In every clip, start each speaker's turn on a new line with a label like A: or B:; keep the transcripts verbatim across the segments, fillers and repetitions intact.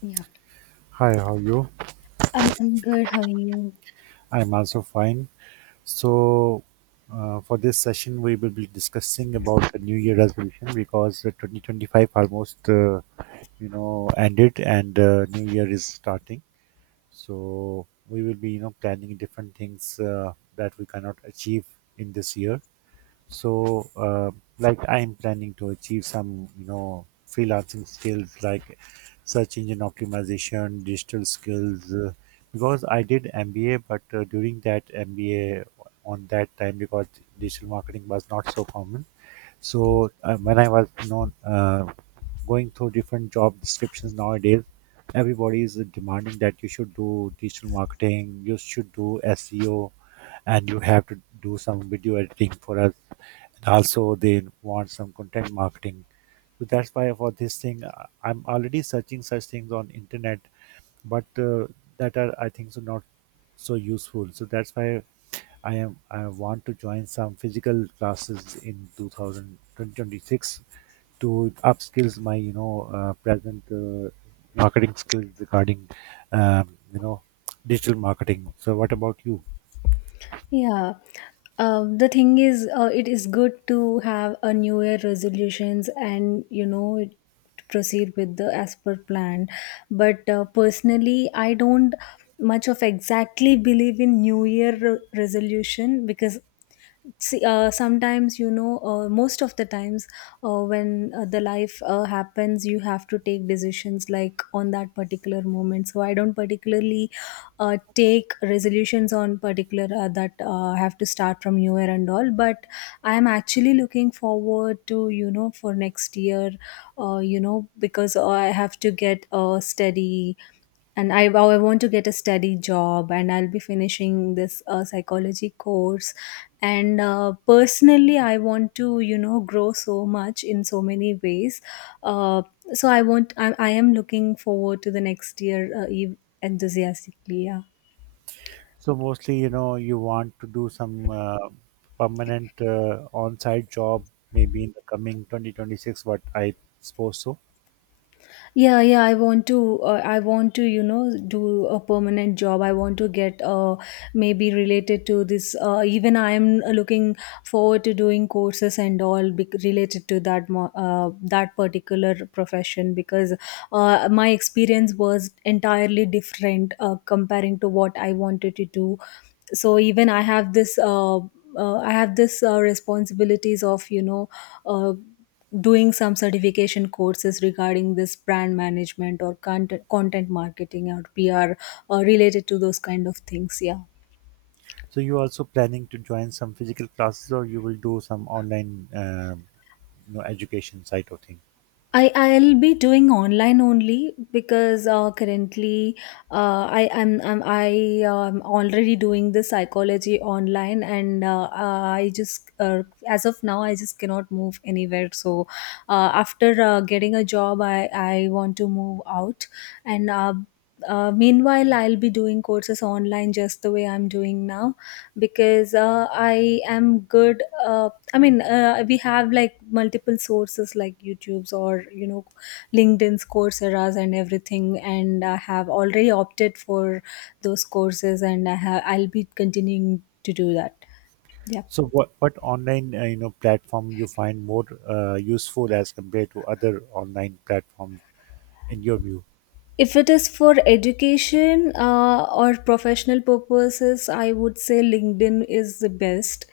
A: Yeah,
B: Hi, how are you?
A: I'm I'm good. How are you?
B: I'm also fine. So, uh, for this session, we will be discussing about the New Year resolution because uh, twenty twenty-five almost, uh, you know, ended and uh, New Year is starting. So, we will be, you know, planning different things uh, that we cannot achieve in this year. So, uh, like I'm planning to achieve some, you know, freelancing skills like search engine optimization, digital skills, uh, because I did M B A, but uh, during that M B A on that time, because digital marketing was not so common. So uh, when I was, you know, uh, going through different job descriptions nowadays, everybody is demanding that you should do digital marketing, you should do S E O, and you have to do some video editing for us, and also they want some content marketing. So that's why for this thing uh, I'm already searching such things on internet, but uh, that are, I think so, not so useful. So that's why i am i want to join some physical classes in two thousand two thousand twenty-six to upskills my, you know uh, present uh, marketing skills regarding um, you know digital marketing. So what about you?
A: Yeah, um, the thing is, uh, it is good to have a New Year resolutions and you know it- to proceed with the as per plan. But uh, personally, I don't much of exactly believe in New Year re- resolution because see, uh, sometimes you know uh, most of the times, uh, when uh, the life uh, happens, you have to take decisions like on that particular moment. So I don't particularly uh, take resolutions on particular uh, that uh, have to start from new year and all. But I am actually looking forward to, you know, for next year, uh, you know, because I have to get a steady, and I, I want to get a steady job, and I'll be finishing this uh, psychology course, and uh, personally I want to, you know, grow so much in so many ways. uh, so i want I, I am looking forward to the next year uh, ev- enthusiastically. Yeah,
B: So mostly, you know, you want to do some uh, permanent uh, on-site job maybe in the coming twenty twenty-six, what I suppose so.
A: yeah, yeah, I want to, uh, I want to, you know, do a permanent job. I want to get, uh, maybe related to this, uh, even I am, uh, looking forward to doing courses and all, bec- related to that mo- uh, that particular profession because uh, my experience was entirely different, uh, comparing to what I wanted to do. So even i have this uh, uh, I have this, uh, responsibilities of, you know, uh, doing some certification courses regarding this brand management or content, content marketing or PR, uh, related to those kind of things. Yeah,
B: So you also planning to join some physical classes, or you will do some online, uh, you know, education side of thing?
A: I I'll be doing online only because uh, currently, uh, I am I'm, I am already doing the psychology online, and uh, I just uh, as of now I just cannot move anywhere. So uh, after uh, getting a job, I I want to move out. And. Uh, uh, meanwhile, I'll be doing courses online just the way I'm doing now because uh, I am good uh, I mean, uh, we have like multiple sources like YouTube's or, you know, LinkedIn's, Coursera's and everything, and I have already opted for those courses, and i have I'll be continuing to do that. Yeah.
B: So what, what online, uh, you know, platform you find more uh, useful as compared to other online platforms in your view?
A: If it is for education uh, or professional purposes, I would say LinkedIn is the best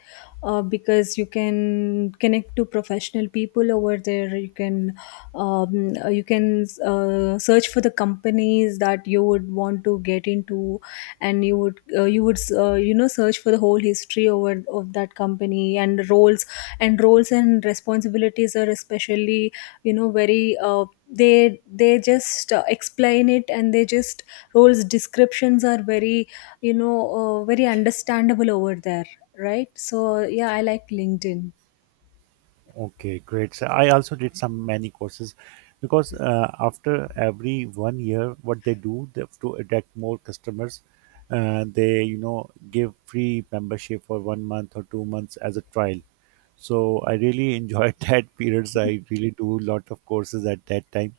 A: uh, because you can connect to professional people over there. You can, um, you can uh, search for the companies that you would want to get into, and you would uh, you would uh, you know, search for the whole history over of that company, and roles and roles and responsibilities are especially, you know, very, uh, they they just uh, explain it, and they just roles descriptions are very, you know, uh, very understandable over there, right? So yeah, I like LinkedIn.
B: Okay, great. So I also did some many courses because uh, after every one year, what they do they, to attract more customers, uh, they, you know, give free membership for one month or two months as a trial. So I really enjoyed that periods. I really do a lot of courses at that time.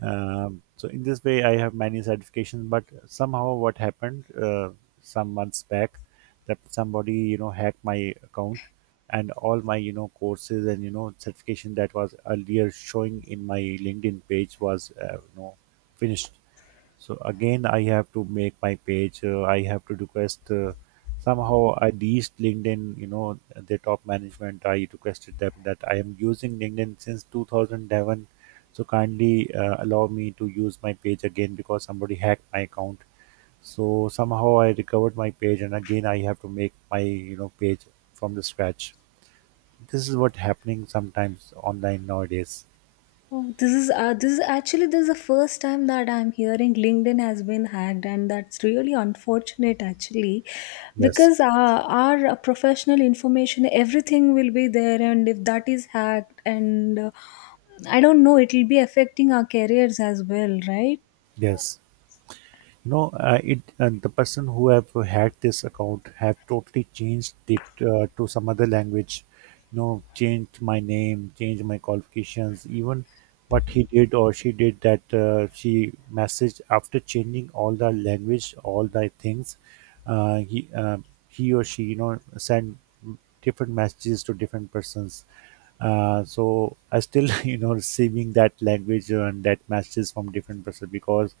B: Um, so in this way, I have many certifications. But somehow, what happened, uh, some months back, that somebody, you know, hacked my account, and all my, you know, courses and, you know, certification that was earlier showing in my LinkedIn page was, uh, you know finished. So again I have to make my page uh, I have to request uh, Somehow I reached LinkedIn, you know, the top management. I requested them that I am using LinkedIn since two thousand eleven, so kindly uh, allow me to use my page again because somebody hacked my account. So somehow I recovered my page, and again I have to make my, you know, page from the scratch. This is what happening sometimes online nowadays.
A: Oh, this is, uh, this is actually, this is the first time that I'm hearing LinkedIn has been hacked, and that's really unfortunate actually,
B: Yes,
A: because uh, our professional information, everything, will be there, and if that is hacked and uh, I don't know, it will be affecting our careers as well, right?
B: yes. You know uh, it and the person who have hacked this account have totally changed it uh, to some other language. You know, changed my name, changed my qualifications. Even what he did or she did, that uh, she messaged after changing all the language, all the things. uh, he uh, he or she, you know, sent different messages to different persons. Uh, so I still, you know, receiving that language and that messages from different person because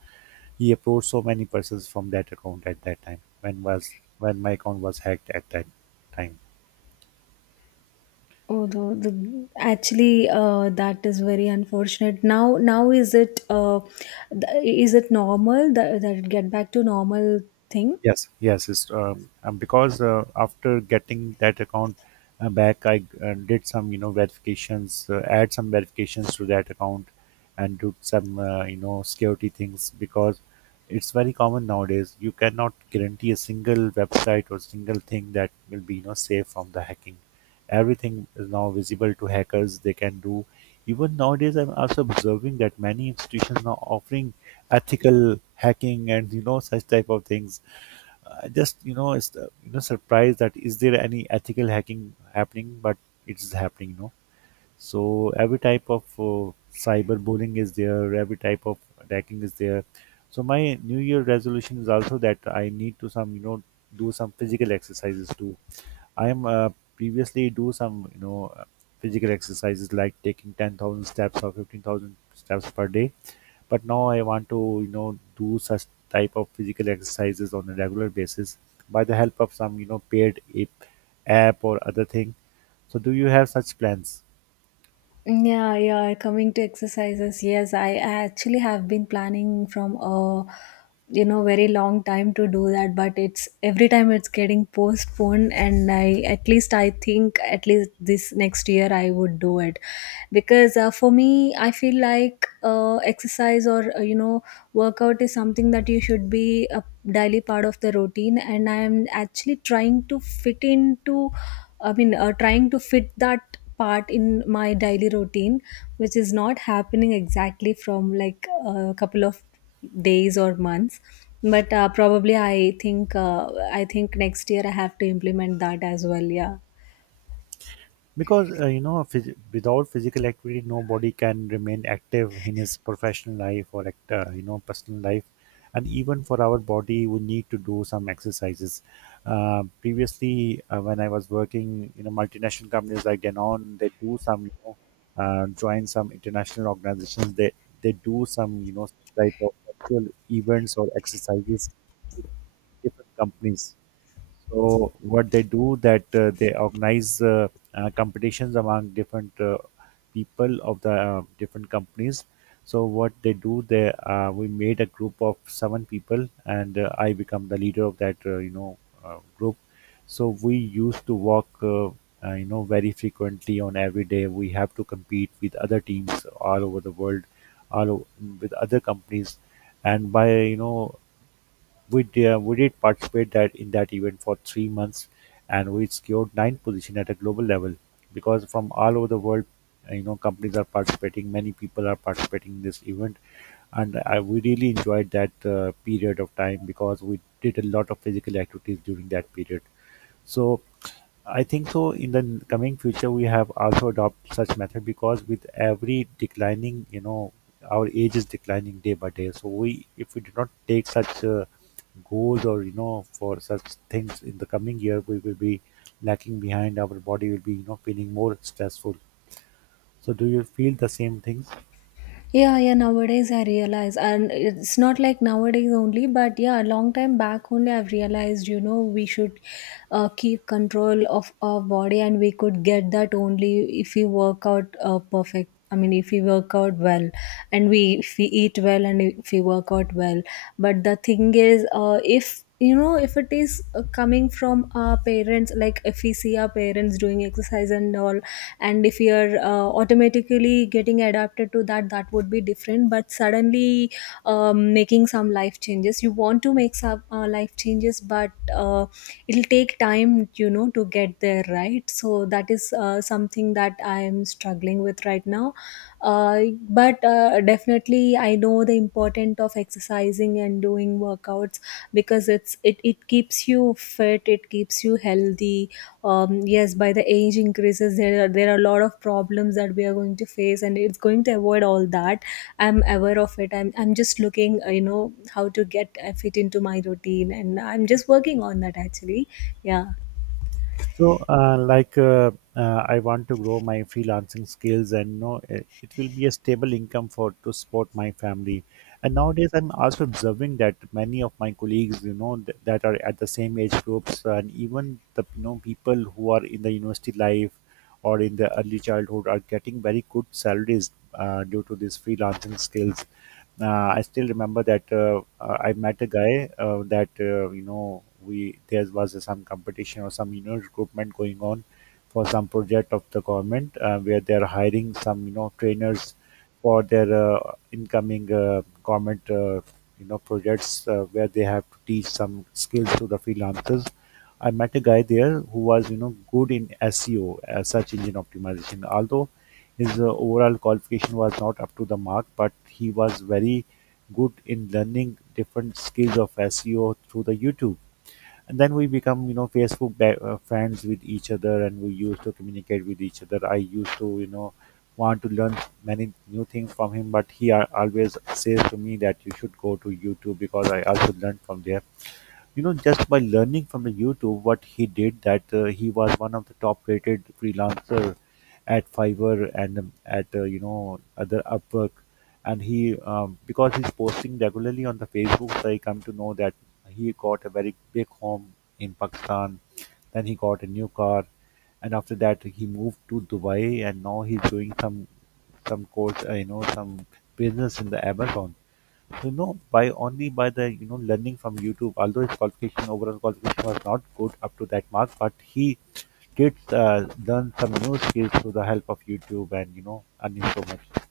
B: he approached so many persons from that account at that time when was when my account was hacked at that time.
A: Oh, the, the actually uh, that is very unfortunate. Now, now is it uh, th- is it normal that that it get back to normal thing?
B: Yes, yes, it's um, um, because uh, after getting that account uh, back, I uh, did some, you know, verifications, uh, add some verifications to that account, and do some, uh, you know security things because it's very common nowadays. You cannot guarantee a single website or single thing that will be, you know, safe from the hacking. Everything is now visible to hackers. They can do. Even nowadays, I'm also observing that many institutions now offering ethical hacking and, you know, such type of things. I just, you know, it's uh, you know surprised that is there any ethical hacking happening, but it's happening. You know, so every type of uh, cyber bullying is there. Every type of hacking is there. So my New Year resolution is also that I need to some, you know, do some physical exercises too. I am uh, previously do some, you know uh, physical exercises like taking ten thousand steps or fifteen thousand steps per day, but now I want to, you know, do such type of physical exercises on a regular basis by the help of some, you know, paid app app or other thing. So do you have such plans?
A: Yeah, yeah, coming to exercises. Yes, I actually have been planning from a, you know, very long time to do that, but it's every time it's getting postponed, and I, at least, I think at least this next year I would do it, because uh, for me I feel like uh, exercise or, uh, you know, workout is something that you should be a daily part of the routine, and I am actually trying to fit into, I mean, uh, trying to fit that part in my daily routine, which is not happening exactly from like a couple of days or months. But uh, probably I think, uh, I think next year I have to implement that as well. Yeah.
B: Because uh, you know, phys- without physical activity, nobody can remain active in his professional life or act- uh, you know, personal life. And even for our body, we need to do some exercises uh, Previously, uh, when I was working in a multinational companies like denon, they do some, you know, uh, join some international organizations. they they do some, you know, type of actual events or exercises, different companies. So what they do that, uh, they organize uh, uh, competitions among different uh, people of the uh, different companies. So what they do, they uh, we made a group of seven people, and uh, I become the leader of that, uh, you know uh, group. So we used to walk. Uh, uh, you know, very frequently on every day, we have to compete with other teams all over the world, all o- with other companies. And by, you know, we did, we did participate that in that event for three months, and we secured ninth position at a global level because from all over the world, uh, you know, companies are participating. Many people are participating in this event, and I, we really enjoyed that uh, period of time because we did a lot of physical activities during that period. So I think so. In the coming future, we have also adopt such method because with every declining, you know, our age is declining day by day. So we, if we do not take such uh, goals, or you know, for such things in the coming year, we will be lacking behind. Our body will be, you know, feeling more stressful. So do you feel the same things?
A: Yeah, yeah, nowadays I realize, and it's not like nowadays only, but yeah, a long time back only I've realized, you know, we should uh, keep control of our body, and we could get that only if we work out uh, perfect. I mean, if we work out well, and we, if we eat well and if we work out well. But the thing is, uh, if you know, if it is uh, coming from our parents, like if we see our parents doing exercise and all, and if you're uh, automatically getting adapted to that, that would be different. But suddenly, um, making some life changes, you want to make some uh, life changes, but uh, it'll take time, you know, to get there, right? So that is uh, something that I am struggling with right now. uh, but uh, definitely I know the importance of exercising and doing workouts, because it's it, it keeps you fit, it keeps you healthy. Um, yes, by the age increases, there are, there are a lot of problems that we are going to face, and it's going to avoid all that. I'm aware of it. I'm, I'm just looking, uh, you know, how to get uh, fit into my routine, and I'm just working on that actually. Yeah.
B: So, uh, like, uh, uh, I want to grow my freelancing skills, and know it, it will be a stable income for to support my family. And nowadays, I'm also observing that many of my colleagues, you know, th- that are at the same age groups, and even the, you know, people who are in the university life or in the early childhood are getting very good salaries uh, due to these freelancing skills. uh, I still remember that uh, uh, I met a guy uh, that uh, you know, we there was some competition or some, you know, recruitment going on for some project of the government, uh, where they are hiring some, you know, trainers for their uh, incoming uh, government uh, you know, projects, uh, where they have to teach some skills to the freelancers. I met a guy there who was, you know, good in S E O, uh, search engine optimization. Although his uh, overall qualification was not up to the mark, but he was very good in learning different skills of S E O through the YouTube. And then we become, you know, Facebook ba- uh, friends with each other, and we used to communicate with each other. I used to, you know, want to learn many new things from him, but he al- always says to me that you should go to YouTube because I also learned from there, you know, just by learning from the YouTube. What he did that, uh, he was one of the top rated freelancer at Fiverr, and um, at uh, you know, other Upwork. And he um, because he's posting regularly on the Facebook, so I come to know that he got a very big home in Pakistan. Then he got a new car, and after that he moved to Dubai. And now he's doing some some course uh, you know, some business in the Amazon. You know, by only by the, you know, learning from YouTube. Although his qualification, overall qualification was not good up to that mark, but he did uh, learn some new skills through the help of YouTube and, you know, earning so much.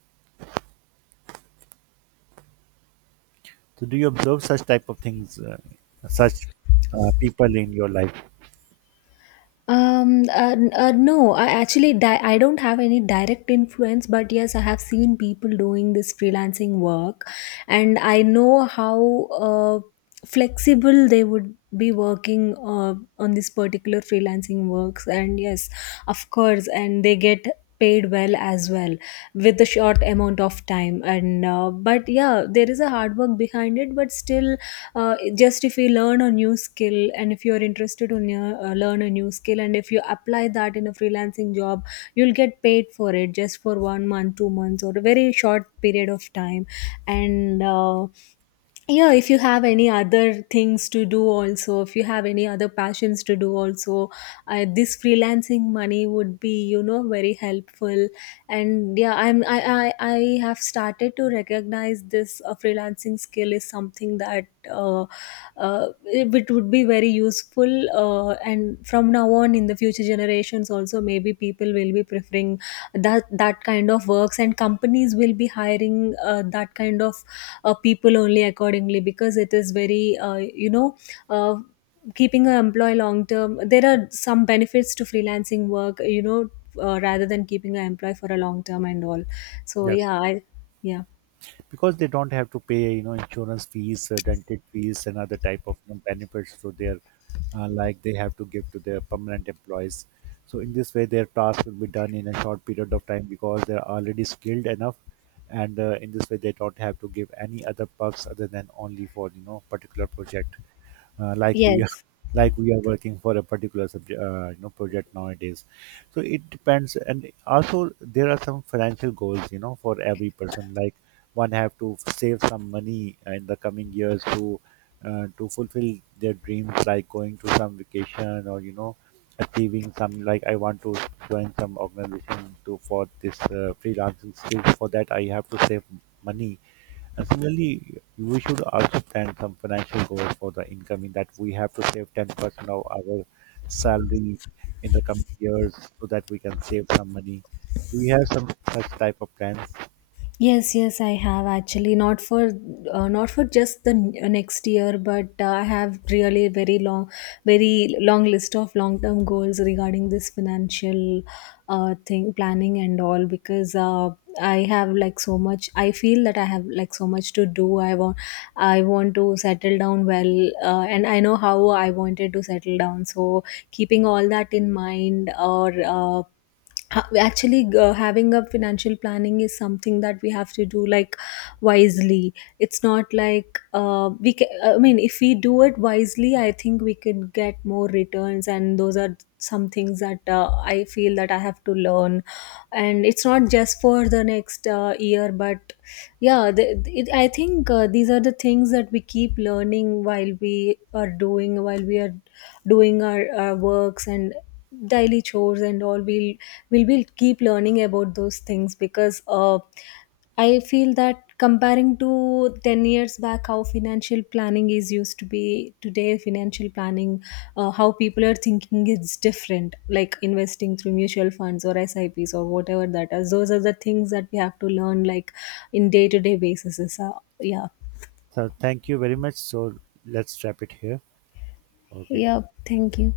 B: So, do you observe such type of things, uh, such uh, people in your life?
A: Um, uh, n- uh, no, I actually di- I don't have any direct influence, but yes, I have seen people doing this freelancing work, and I know how uh, flexible they would be working uh, on this particular freelancing works, and yes, of course, and they get paid well as well with a short amount of time. And uh, but yeah, there is a hard work behind it, but still uh, just if you learn a new skill and if you're interested in, uh, uh, learn a new skill and if you apply that in a freelancing job, you'll get paid for it just for one month two months or a very short period of time. And uh, yeah, if you have any other things to do also, if you have any other passions to do also, uh, this freelancing money would be, you know, very helpful. And yeah, i'm i i, I have started to recognize this uh, freelancing skill is something that uh, uh, it it would be very useful. Uh, and from now on, in the future generations also, maybe people will be preferring that that kind of works, and companies will be hiring uh, that kind of uh, people only accordingly, because it is very, uh, you know, uh, keeping an employee long term, there are some benefits to freelancing work, you know, uh, rather than keeping an employee for a long term and all. So
B: Yes,
A: yeah, I, yeah.
B: because they don't have to pay, you know, insurance fees, uh, dental fees, and other type of, you know, benefits to their uh, like they have to give to their permanent employees. So in this way their task will be done in a short period of time because they're already skilled enough. And uh, in this way they don't have to give any other perks other than only for, you know, particular project. Uh, like we are
A: Yes.
B: like we are working for a particular subject, uh, you know, project nowadays. So it depends. And also there are some financial goals, you know, for every person. Like one have to save some money in the coming years to uh, to fulfill their dreams, like going to some vacation or, you know, achieving some. Like I want to join some organization to for this uh, freelancing skills. For that, I have to save money. And similarly, we should also plan some financial goals for the incoming, that we have to save ten percent of our salary in the coming years so that we can save some money. Do we have some such type of plans?
A: Yes, yes, I have actually not for, uh, not for just the n- uh, next year, but uh, I have really very long, very long list of long term goals regarding this financial uh, thing, planning and all, because uh, I have like so much. I feel that I have like so much to do. I want I want to settle down well, uh, and I know how I wanted to settle down. So keeping all that in mind, or uh, ha- actually uh, having a financial planning is something that we have to do, like wisely. It's not like uh, we ca uh, I mean, if we do it wisely, I think we could get more returns, and those are some things that uh, I feel that I have to learn. And it's not just for the next uh, year, but yeah, the, it, I think, uh, these are the things that we keep learning while we are doing, while we are doing our, our works and daily chores and all. we we will keep learning about those things, because uh, I feel that comparing to ten years back, how financial planning is used to be today, financial planning, uh, how people are thinking is different, like investing through mutual funds or S I Ps or whatever that is. Those are the things that we have to learn, like in day to day basis. Uh, yeah.
B: So thank you very much. So let's wrap it here. Okay.
A: Yeah. Thank you.